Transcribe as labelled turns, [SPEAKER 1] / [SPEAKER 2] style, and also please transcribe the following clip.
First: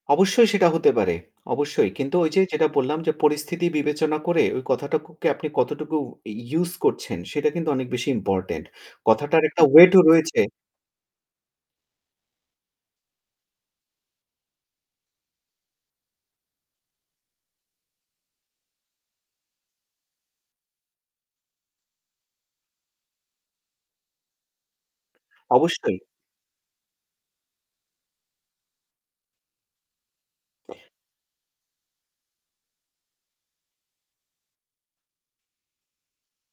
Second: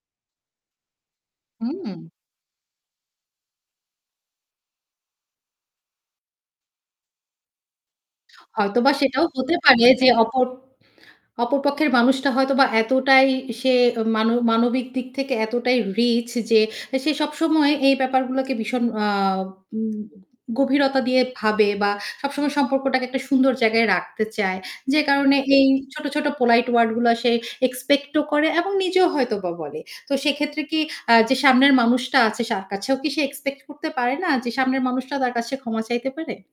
[SPEAKER 1] অবশ্যই সেটা হতে পারে। অবশ্যই।
[SPEAKER 2] হুম।
[SPEAKER 1] কিন্তু ওই যে যেটা বললাম যে পরিস্থিতি বিবেচনা করে ওই কথাটুকুকে আপনি কতটুকু ই use করছেন সেটা কিন্তু অনেক বেশি ইম্পোর্টেন্ট
[SPEAKER 2] হয়তোবা সেটাও
[SPEAKER 1] কথাটার
[SPEAKER 2] হতে
[SPEAKER 1] একটা
[SPEAKER 2] পারে
[SPEAKER 1] ওয়েট ও
[SPEAKER 2] যে
[SPEAKER 1] রয়েছে।
[SPEAKER 2] অপর অপর পক্ষের মানুষটা হয়তোবা এতটাই সে মান মানবিক দিক থেকে এতটাই রিচ যে সে সবসময় এই ব্যাপারগুলাকে ভীষণ আ উম গভীরতা দিয়ে ভাবে বা সবসময় সম্পর্কটাকে একটা সুন্দর জায়গায় রাখতে চায়। যে কারণে এই
[SPEAKER 1] অবশ্যই।
[SPEAKER 2] ছোট, ছোট polite ওয়ারড গুলা সে এক্সপেক্ট ও করে এবং নিজেও হয়তোবা বলে। তো সেক্ষেত্রে কি আ যে সামনের মানুষটা আছে তার কাছেও কি সে এক্সপেক্ট করতে পারে না যে সামনের মানুষটা তার কাছে ক্ষমা চাইতে পারে?